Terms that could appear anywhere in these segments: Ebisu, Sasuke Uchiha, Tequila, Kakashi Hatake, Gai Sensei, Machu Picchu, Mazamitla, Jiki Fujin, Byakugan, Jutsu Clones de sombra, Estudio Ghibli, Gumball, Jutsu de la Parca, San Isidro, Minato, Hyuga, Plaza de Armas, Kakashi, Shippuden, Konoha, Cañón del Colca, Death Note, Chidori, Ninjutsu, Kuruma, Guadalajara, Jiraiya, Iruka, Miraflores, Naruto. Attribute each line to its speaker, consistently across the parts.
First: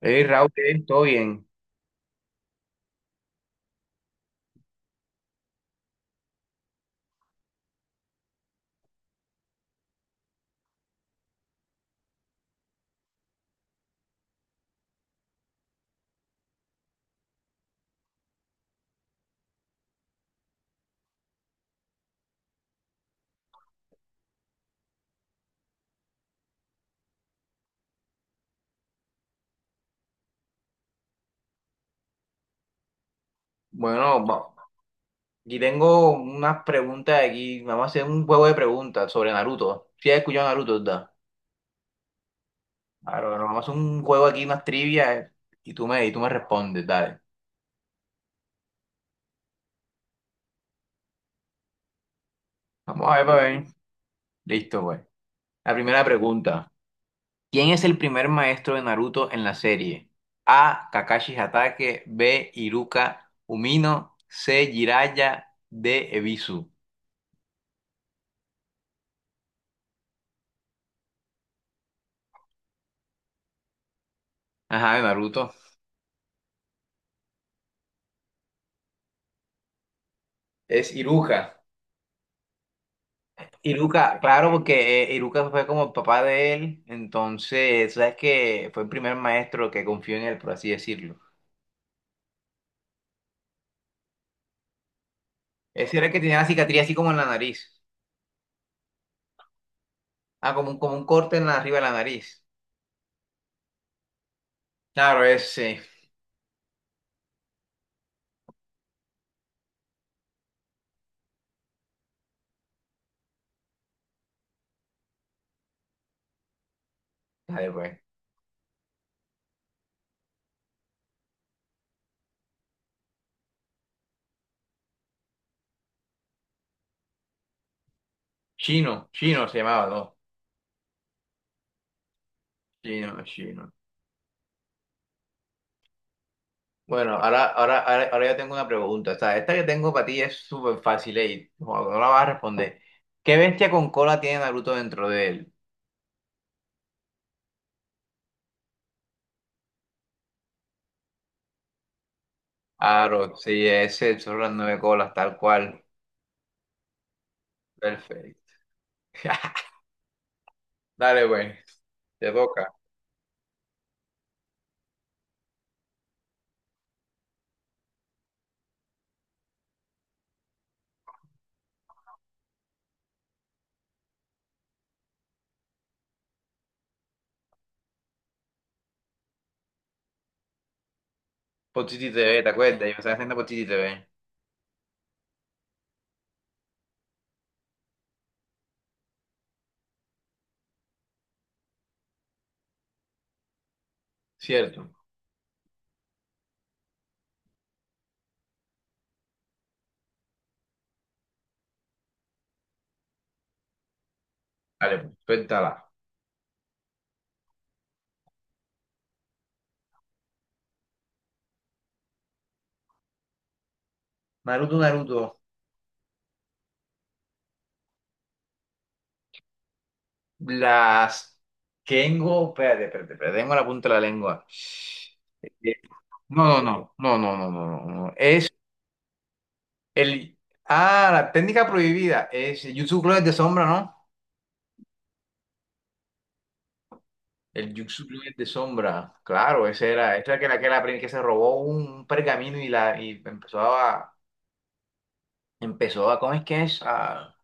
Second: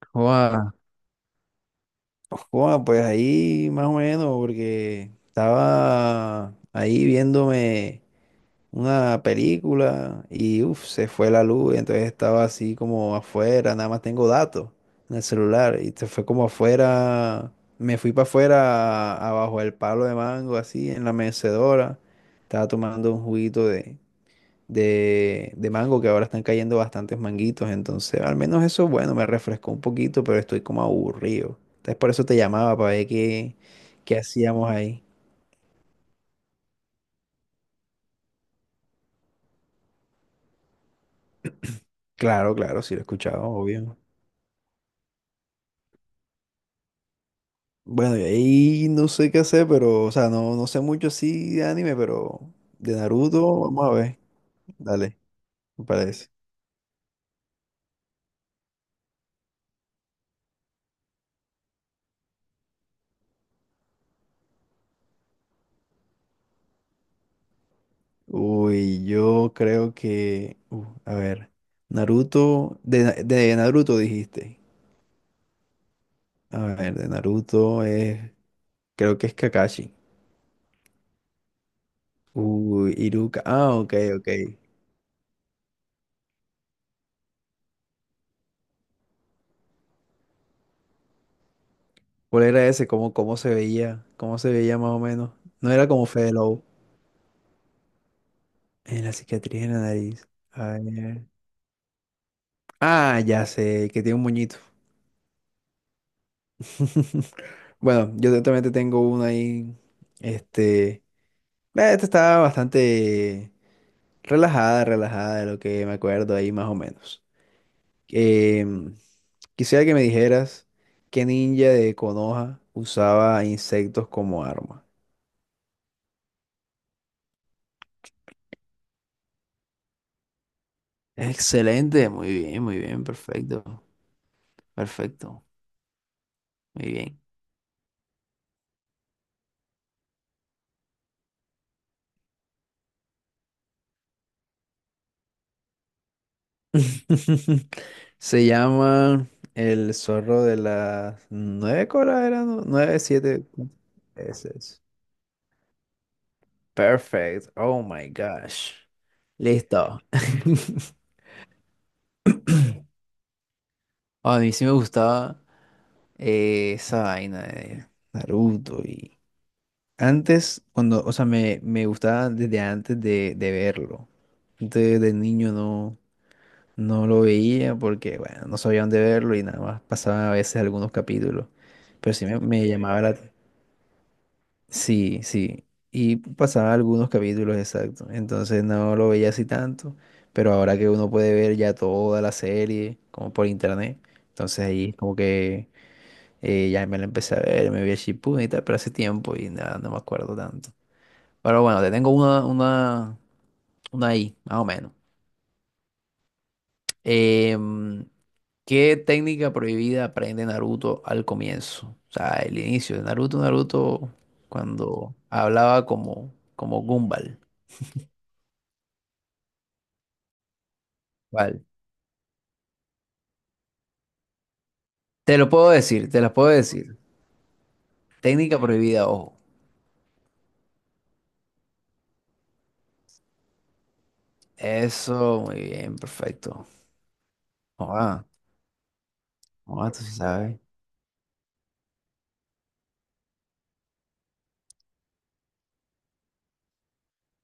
Speaker 1: Hey Raúl,
Speaker 2: Joda,
Speaker 1: ¿qué? ¿Todo bien?
Speaker 2: Joda, pues ahí más o menos, porque estaba ahí viéndome una película y se fue la luz, entonces estaba así como afuera, nada más tengo datos en el celular y se fue como afuera, me fui para afuera, abajo del palo de mango, así en la mecedora, estaba tomando un juguito de mango, que ahora están cayendo bastantes manguitos. Entonces, al menos eso, bueno, me refrescó un poquito, pero estoy como aburrido. Entonces, por eso te llamaba para ver qué, qué
Speaker 1: Bueno,
Speaker 2: hacíamos ahí.
Speaker 1: aquí tengo unas preguntas aquí. Vamos a hacer un juego de preguntas sobre Naruto. Si has escuchado Naruto, ¿verdad?
Speaker 2: Claro, claro, sí lo he
Speaker 1: Claro,
Speaker 2: escuchado,
Speaker 1: pero vamos a hacer
Speaker 2: obvio.
Speaker 1: un juego aquí, unas trivias, y y tú me respondes, dale.
Speaker 2: Bueno, y ahí no sé qué hacer, pero, o sea, no sé mucho así de anime, pero de
Speaker 1: Vamos a ver, para
Speaker 2: Naruto,
Speaker 1: ver.
Speaker 2: vamos a ver.
Speaker 1: Listo, pues.
Speaker 2: Dale,
Speaker 1: La
Speaker 2: me
Speaker 1: primera
Speaker 2: parece.
Speaker 1: pregunta. ¿Quién es el primer maestro de Naruto en la serie? A. Kakashi Hatake. B. Iruka Umino. C. Jiraiya. D. Ebisu.
Speaker 2: Uy, yo creo que, a ver, de Naruto dijiste.
Speaker 1: Ajá, de Naruto.
Speaker 2: A ver, de Naruto es. Creo que es Kakashi.
Speaker 1: Es Iruka.
Speaker 2: Uy, Iruka. Ah, ok,
Speaker 1: Iruka,
Speaker 2: ok.
Speaker 1: claro, porque Iruka fue como el papá de él, entonces, sabes que fue el primer maestro que confió en él, por así decirlo.
Speaker 2: ¿Cuál era ese? ¿Cómo, cómo se veía? ¿Cómo se veía más o menos? No era
Speaker 1: Ese era
Speaker 2: como
Speaker 1: el que
Speaker 2: Fede
Speaker 1: tenía la
Speaker 2: Lobo.
Speaker 1: cicatriz así como en la nariz.
Speaker 2: En la cicatriz en la nariz.
Speaker 1: Ah,
Speaker 2: A
Speaker 1: como un
Speaker 2: ver.
Speaker 1: corte en la arriba de la nariz.
Speaker 2: Ah, ya sé, el que tiene un moñito.
Speaker 1: Claro, ese.
Speaker 2: Bueno, también te tengo una ahí. Este. eh, Esta estaba bastante relajada de lo que me acuerdo ahí más o menos.
Speaker 1: Dale, pues.
Speaker 2: Em, Quisiera que me dijeras qué ninja de Konoha usaba insectos como arma.
Speaker 1: Chino, Chino se llamaba, ¿no?
Speaker 2: Excelente, muy bien,
Speaker 1: Chino,
Speaker 2: perfecto,
Speaker 1: Chino.
Speaker 2: perfecto, muy
Speaker 1: Bueno,
Speaker 2: bien.
Speaker 1: ahora yo tengo una pregunta. O sea, esta que tengo para ti es súper fácil y no la vas a responder. ¿Qué bestia con cola tiene Naruto dentro de él?
Speaker 2: Se llama el zorro de las nueve colas, era. ¿No? Nueve,
Speaker 1: Claro,
Speaker 2: siete.
Speaker 1: sí, ese, son las
Speaker 2: Ese
Speaker 1: nueve
Speaker 2: es.
Speaker 1: colas, tal cual.
Speaker 2: Perfect. Oh my
Speaker 1: Perfecto.
Speaker 2: gosh. Listo.
Speaker 1: Dale, güey. Te toca.
Speaker 2: A mí sí me gustaba esa vaina de Naruto y antes, cuando, o sea, me gustaba desde antes de verlo. Desde, de niño no. No lo veía porque, bueno, no sabía dónde verlo y nada más pasaba a veces algunos capítulos.
Speaker 1: Por City
Speaker 2: Pero sí me,
Speaker 1: TV, ¿te
Speaker 2: me
Speaker 1: acuerdas? Yo
Speaker 2: llamaba
Speaker 1: estaba
Speaker 2: la...
Speaker 1: haciendo por City TV.
Speaker 2: Sí, sí. Y pasaba algunos capítulos, exacto. Entonces no lo veía así tanto. Pero ahora que uno puede ver ya toda la serie, como por internet, entonces
Speaker 1: Cierto.
Speaker 2: ahí como que ya me la empecé a ver, me vi a Shippuden y tal, pero hace tiempo y nada, no me acuerdo tanto. Pero bueno, te tengo una ahí, más o menos.
Speaker 1: Dale, pues, suéltala.
Speaker 2: Em, ¿Qué técnica prohibida aprende Naruto al comienzo? O sea, el inicio de Naruto,
Speaker 1: Naruto,
Speaker 2: cuando
Speaker 1: Naruto.
Speaker 2: hablaba como, como Gumball.
Speaker 1: Las
Speaker 2: Vale.
Speaker 1: tengo. Espérate, espérate, espérate. Tengo la punta de la lengua.
Speaker 2: Te
Speaker 1: Eh,
Speaker 2: lo puedo decir, te las puedo
Speaker 1: No, no,
Speaker 2: decir.
Speaker 1: no, no, no, no, no, no, no. Es
Speaker 2: Técnica prohibida, ojo.
Speaker 1: el. Ah, la técnica prohibida. Es el Jutsu Clones de sombra, ¿no?
Speaker 2: Eso, muy bien, perfecto.
Speaker 1: El Jutsu
Speaker 2: Ah,
Speaker 1: Clones de sombra. Claro, ese
Speaker 2: ah, tú sí
Speaker 1: era. Esa era
Speaker 2: sabes.
Speaker 1: que se robó un pergamino y empezó a, empezó a, ¿cómo es que es?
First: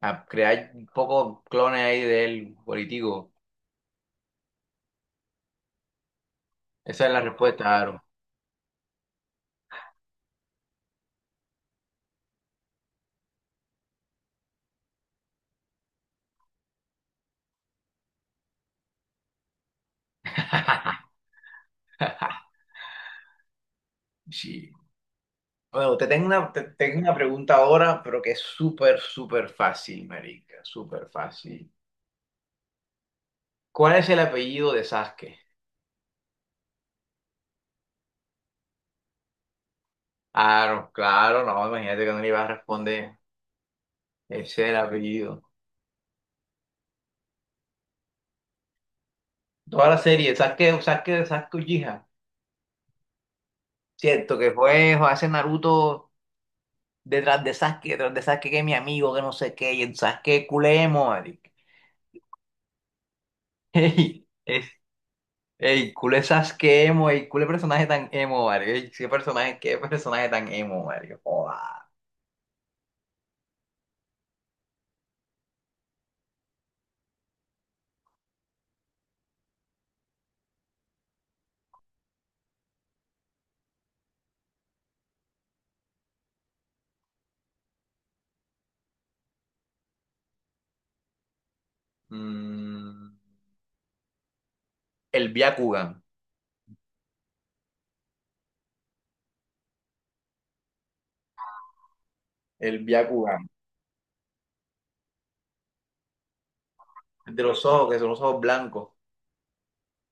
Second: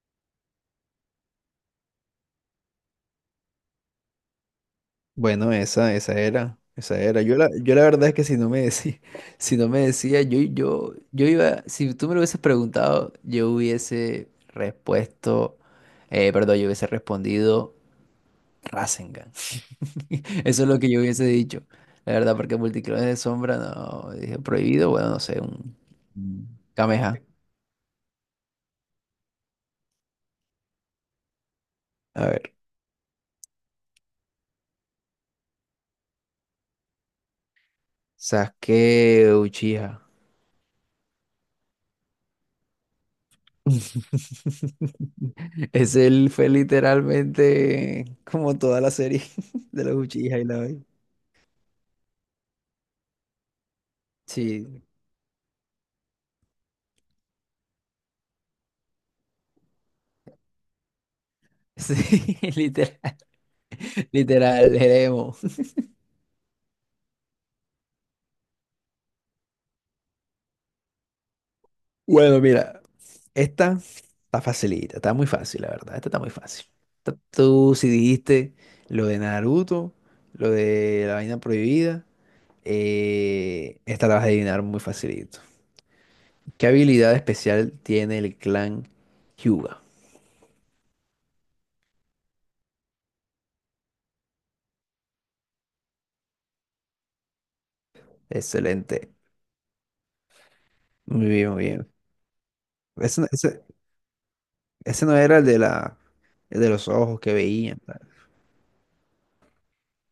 Speaker 1: A crear un poco clones ahí de él, político.
Speaker 2: Bueno, esa
Speaker 1: Esa es la
Speaker 2: era. Yo
Speaker 1: respuesta,
Speaker 2: la
Speaker 1: Aaron.
Speaker 2: verdad es que si no me decía, si no me decía, yo iba, si tú me lo hubieses preguntado, yo hubiese respuesto, perdón, yo hubiese respondido Rasengan. Eso es lo que yo hubiese dicho. La verdad, porque multiclones de sombra, no, dije
Speaker 1: Sí.
Speaker 2: prohibido, bueno, no sé, un.
Speaker 1: Bueno,
Speaker 2: Mm.
Speaker 1: te tengo
Speaker 2: Kameha.
Speaker 1: una pregunta ahora, pero que es súper fácil, marica, súper fácil.
Speaker 2: A ver,
Speaker 1: ¿Cuál es el apellido de Sasuke?
Speaker 2: Sasuke Uchiha.
Speaker 1: Claro, claro, no, imagínate que no le iba a responder. Ese es el apellido.
Speaker 2: Es. Él fue literalmente como toda la serie de
Speaker 1: Toda
Speaker 2: los
Speaker 1: la serie,
Speaker 2: Uchiha y la vaina.
Speaker 1: Sasuke Uchiha. Cierto, que
Speaker 2: Sí,
Speaker 1: fue hace Naruto detrás de Sasuke que es mi amigo, que no sé qué, y el Sasuke culé emo, marica.
Speaker 2: sí, literal,
Speaker 1: Ey,
Speaker 2: literal,
Speaker 1: es-
Speaker 2: el emo.
Speaker 1: ey, culé Sasuke emo, ey, culé personaje tan emo, marica. Ey, qué personaje tan emo, marica. Joda.
Speaker 2: Bueno, mira, esta está facilita, está muy fácil, la verdad. Esta está muy fácil. Esta- Tú si dijiste lo de Naruto, lo de la vaina prohibida, esta la vas a adivinar muy facilito. ¿Qué habilidad especial tiene el clan Hyuga?
Speaker 1: Mm, el Byakugan,
Speaker 2: Excelente. Muy bien, muy bien.
Speaker 1: el
Speaker 2: Ese, no
Speaker 1: Byakugan,
Speaker 2: ese- ese no era el de la, el de los ojos que
Speaker 1: el de los
Speaker 2: veían.
Speaker 1: ojos, que
Speaker 2: Tal.
Speaker 1: son los ojos blancos.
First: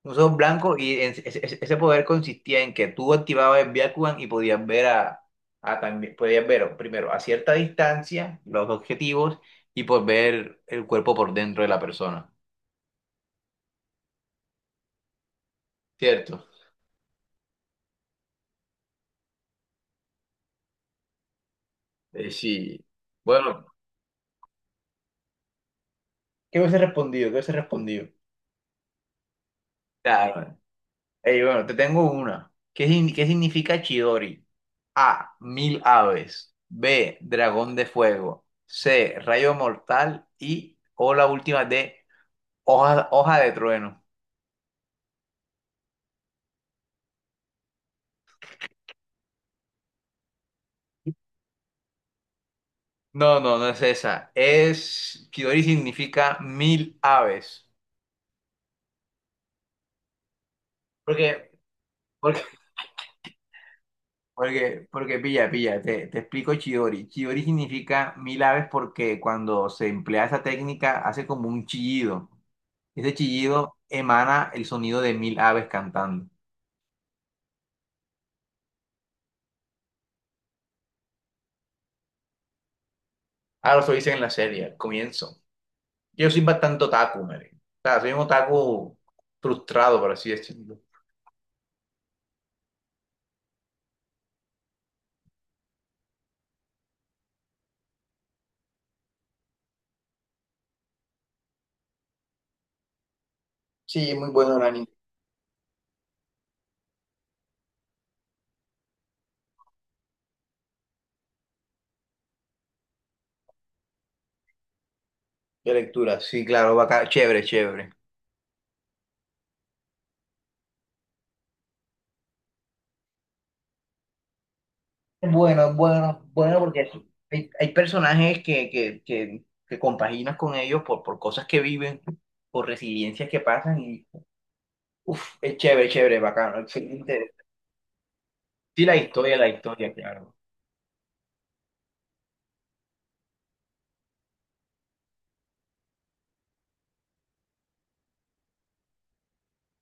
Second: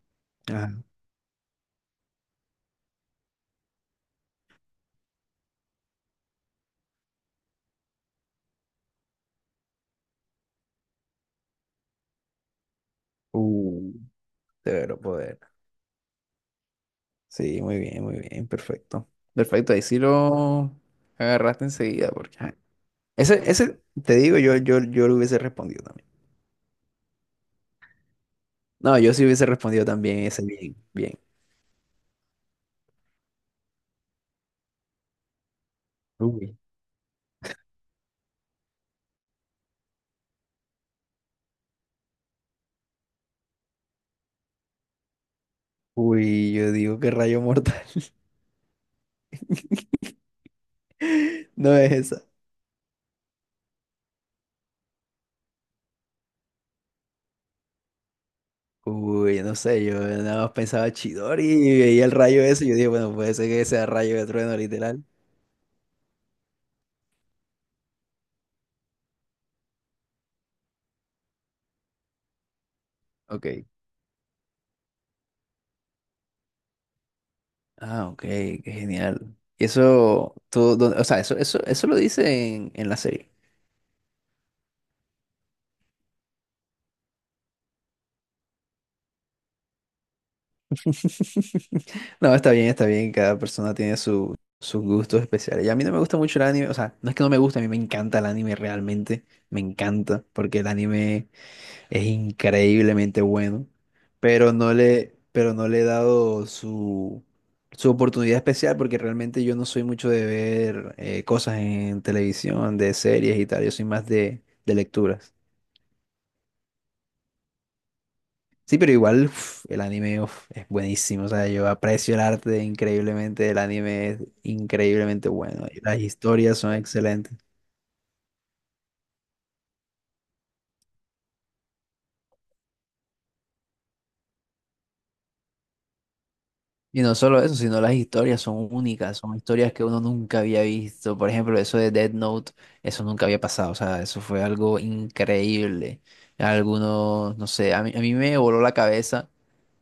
Speaker 1: Los ojos
Speaker 2: Ajá.
Speaker 1: blancos ese, ese poder consistía en que tú activabas el Byakugan y podías ver a también, podías ver primero a cierta distancia los objetivos y pues ver el cuerpo por dentro de la persona.
Speaker 2: Uh, severo poder.
Speaker 1: ¿Cierto?
Speaker 2: Sí, muy bien, perfecto. Perfecto, ahí sí lo agarraste enseguida, porque ajá.
Speaker 1: Sí. Bueno,
Speaker 2: Te digo, yo lo hubiese respondido también.
Speaker 1: ¿qué hubiese respondido? ¿Qué hubiese respondido?
Speaker 2: No, yo sí hubiese respondido también ese
Speaker 1: Claro.
Speaker 2: bien, bien.
Speaker 1: Ey, bueno, te tengo una. ¿Qué, sin- ¿qué significa Chidori? A. Mil aves.
Speaker 2: Uy.
Speaker 1: B. Dragón de fuego. C. Rayo mortal. Y o la última D. Hoja de trueno.
Speaker 2: Uy, yo digo que rayo mortal. No es esa.
Speaker 1: No, no, no es esa. Es, Kidori significa mil aves.
Speaker 2: Uy, no sé, yo nada más pensaba Chidori
Speaker 1: Porque,
Speaker 2: y veía el
Speaker 1: porque,
Speaker 2: rayo ese. Yo dije, bueno, puede ser que sea rayo de trueno, literal.
Speaker 1: porque, pilla, pilla, te explico Chidori. Chidori significa mil aves porque cuando se emplea esa técnica hace como un chillido. Ese
Speaker 2: Ok.
Speaker 1: chillido emana el sonido de mil aves cantando.
Speaker 2: Ah, ok, qué genial. Y eso, todo, o sea, eso lo dice en la serie.
Speaker 1: Ahora lo dicen en la serie, al comienzo. Yo soy bastante otaku, Mary. O sea, soy un otaku frustrado, por así decirlo.
Speaker 2: No, está bien, está bien. Cada persona tiene su, sus gustos especiales. Y a mí no me gusta mucho el anime. O sea, no es que no me guste, a mí me encanta el anime realmente. Me encanta, porque el anime es increíblemente bueno.
Speaker 1: Sí, muy
Speaker 2: Pero
Speaker 1: bueno el anime.
Speaker 2: pero no le he dado su, su oportunidad especial, porque realmente yo no soy mucho de ver cosas en televisión, de series y tal. Yo soy más de lecturas.
Speaker 1: De lectura, sí, claro, bacán, chévere, chévere.
Speaker 2: Sí, pero igual uf, el anime uf, es buenísimo. O sea, yo aprecio el arte increíblemente. El anime es increíblemente
Speaker 1: Es
Speaker 2: bueno.
Speaker 1: bueno, es
Speaker 2: Y las
Speaker 1: bueno, es bueno
Speaker 2: historias son
Speaker 1: porque
Speaker 2: excelentes.
Speaker 1: hay personajes que compaginas con ellos por cosas que viven, por residencias que pasan y uf, es chévere, chévere, bacano,
Speaker 2: Y no
Speaker 1: excelente.
Speaker 2: solo eso, sino las historias son
Speaker 1: Sí,
Speaker 2: únicas. Son
Speaker 1: la
Speaker 2: historias que
Speaker 1: historia,
Speaker 2: uno
Speaker 1: claro.
Speaker 2: nunca había visto. Por ejemplo, eso de Death Note, eso nunca había pasado. O sea, eso fue algo increíble. Algunos, no sé, a mí me voló la cabeza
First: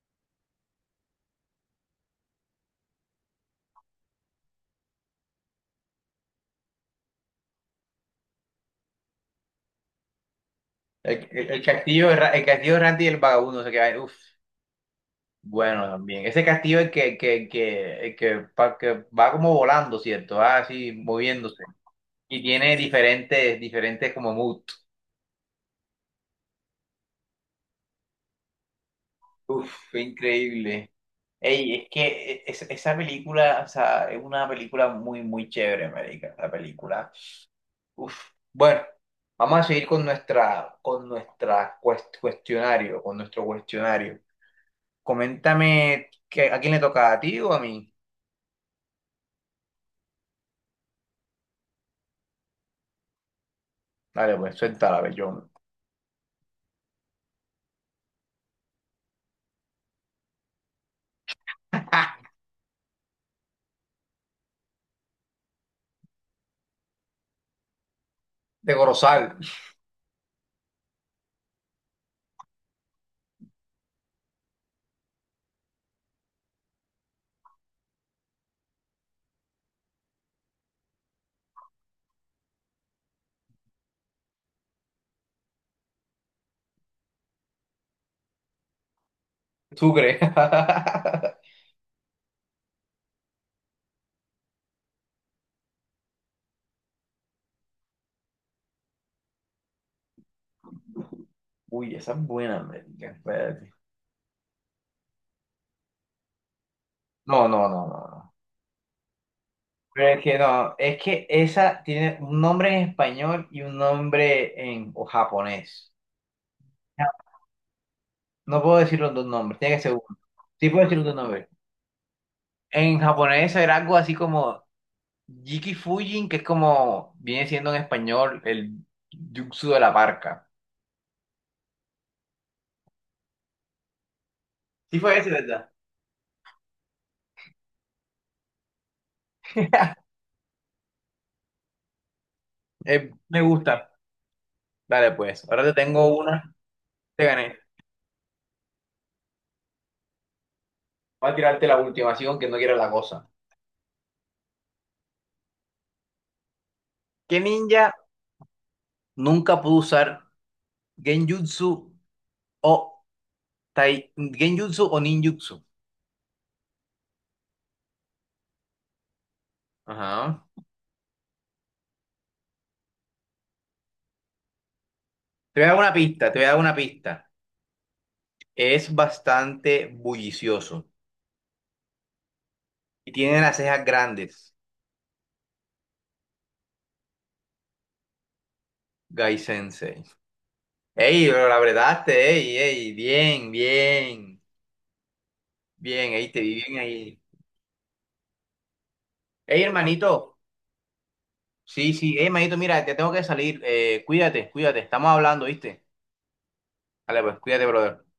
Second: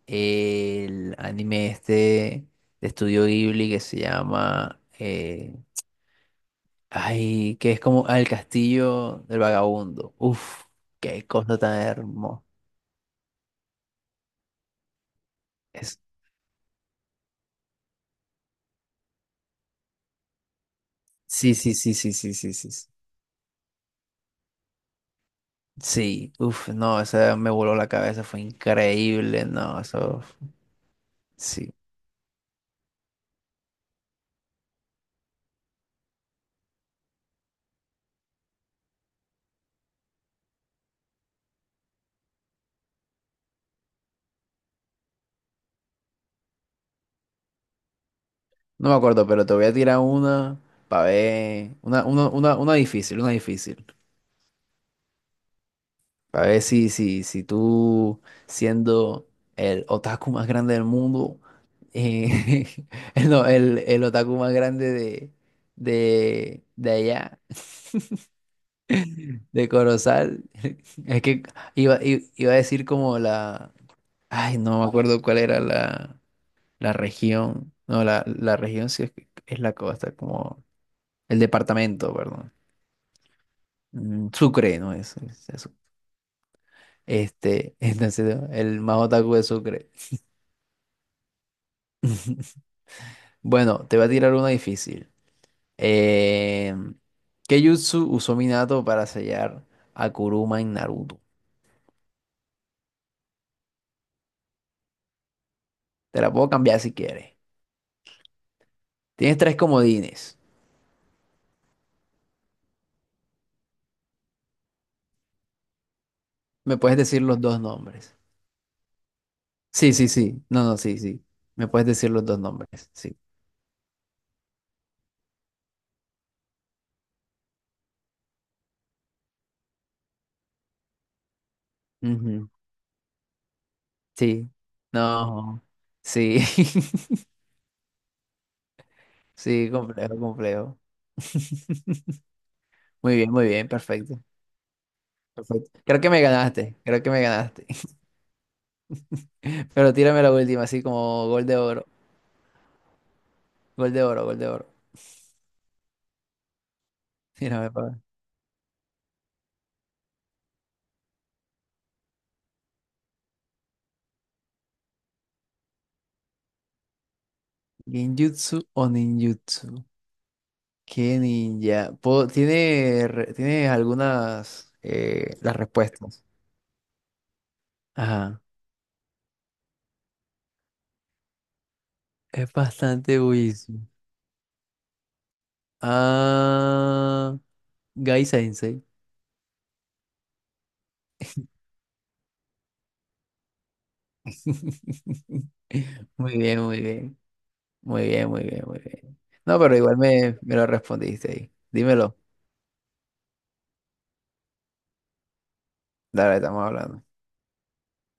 Speaker 2: el anime este de Estudio Ghibli que se llama ay, que es como ah, el castillo del vagabundo. Uf, qué cosa
Speaker 1: El
Speaker 2: tan
Speaker 1: castillo de
Speaker 2: hermosa.
Speaker 1: el castillo de Randy y el vagabundo se queda, uf, bueno
Speaker 2: Es...
Speaker 1: también. Ese castillo el el que, que va como volando, ¿cierto? Va así
Speaker 2: Sí,
Speaker 1: moviéndose.
Speaker 2: sí, sí, sí, sí,
Speaker 1: Y
Speaker 2: sí, sí.
Speaker 1: tiene
Speaker 2: Sí,
Speaker 1: diferentes, diferentes como moods.
Speaker 2: sí, uf, no, esa me voló la cabeza, fue increíble,
Speaker 1: Uf,
Speaker 2: no,
Speaker 1: fue
Speaker 2: eso,
Speaker 1: increíble. Ey,
Speaker 2: sí.
Speaker 1: es que e, es- esa película, o sea, es una película muy, muy chévere, marica, la película. Uf. Bueno, vamos a seguir con nuestra cuestionario, con nuestro cuestionario. Coméntame, que, ¿a quién le toca? ¿A ti o a mí?
Speaker 2: No me acuerdo, pero te voy a tirar una para ver, una difícil, una difícil.
Speaker 1: Dale, pues, suéltala, bellón.
Speaker 2: A ver si, si, si tú, siendo el otaku más grande del mundo, eh, el, no, el otaku más grande de allá,
Speaker 1: De Corozal,
Speaker 2: de Corozal, es que iba a decir como la, ay, no me acuerdo cuál era la, la región, no, la región sí es, que- es la costa, como el departamento, perdón. Mm, Sucre, no este, entonces, el más otaku de Sucre.
Speaker 1: Sucre.
Speaker 2: Bueno, te voy a tirar una difícil. Eh, ¿Qué jutsu usó Minato para sellar a Kuruma en Naruto?
Speaker 1: Uy, esa es buena, marica, espérate.
Speaker 2: Te la puedo cambiar si quieres.
Speaker 1: No, no, no, no, no.
Speaker 2: Tienes tres
Speaker 1: Pero es que
Speaker 2: comodines.
Speaker 1: no, es que esa tiene un nombre en español y un nombre en o japonés.
Speaker 2: Me puedes decir los dos nombres.
Speaker 1: No puedo decir los dos nombres, tiene que ser
Speaker 2: Sí, sí,
Speaker 1: uno.
Speaker 2: sí. No,
Speaker 1: Sí
Speaker 2: no,
Speaker 1: puedo decir
Speaker 2: sí,
Speaker 1: los dos
Speaker 2: sí.
Speaker 1: nombres.
Speaker 2: Me puedes decir los dos nombres.
Speaker 1: En
Speaker 2: Sí.
Speaker 1: japonés era algo así como Jiki Fujin, que es como viene siendo en español el Jutsu de la Parca.
Speaker 2: Ujú. Sí.
Speaker 1: Sí fue ese,
Speaker 2: No.
Speaker 1: ¿verdad?
Speaker 2: Sí. Sí, complejo, complejo.
Speaker 1: Me
Speaker 2: Muy bien,
Speaker 1: gusta.
Speaker 2: perfecto.
Speaker 1: Dale, pues. Ahora te
Speaker 2: Perfecto. Creo
Speaker 1: tengo
Speaker 2: que me
Speaker 1: una.
Speaker 2: ganaste, creo que me
Speaker 1: Te gané.
Speaker 2: ganaste. Pero tírame la última, así como
Speaker 1: Voy a
Speaker 2: gol de
Speaker 1: tirarte la
Speaker 2: oro,
Speaker 1: última, así que no quiera la cosa.
Speaker 2: gol de oro, gol de oro.
Speaker 1: ¿Qué
Speaker 2: Mira,
Speaker 1: ninja nunca pudo usar Genjutsu o Tai- Genjutsu o ninjutsu.
Speaker 2: ninjutsu o ninjutsu.
Speaker 1: Ajá.
Speaker 2: ¿Qué ninja? Tiene, tiene algunas las respuestas.
Speaker 1: Te voy a dar una pista.
Speaker 2: Ajá.
Speaker 1: Es bastante bullicioso
Speaker 2: Es
Speaker 1: y
Speaker 2: bastante
Speaker 1: tiene las cejas
Speaker 2: buenísimo.
Speaker 1: grandes,
Speaker 2: Ah, Gai Sensei.
Speaker 1: Gai Sensei. Ey, lo abretaste, ey, ey, bien, ey,
Speaker 2: Muy
Speaker 1: te vi
Speaker 2: bien,
Speaker 1: bien
Speaker 2: muy bien.
Speaker 1: ahí.
Speaker 2: Muy bien, muy bien, muy bien. No,
Speaker 1: Ey,
Speaker 2: pero igual
Speaker 1: hermanito,
Speaker 2: me lo respondiste ahí.
Speaker 1: sí, sí,
Speaker 2: Dímelo.
Speaker 1: ey, hermanito, mira, te tengo que salir, cuídate, cuídate, estamos hablando, ¿viste?
Speaker 2: Dale, estamos hablando.
Speaker 1: Dale, pues, cuídate, brother.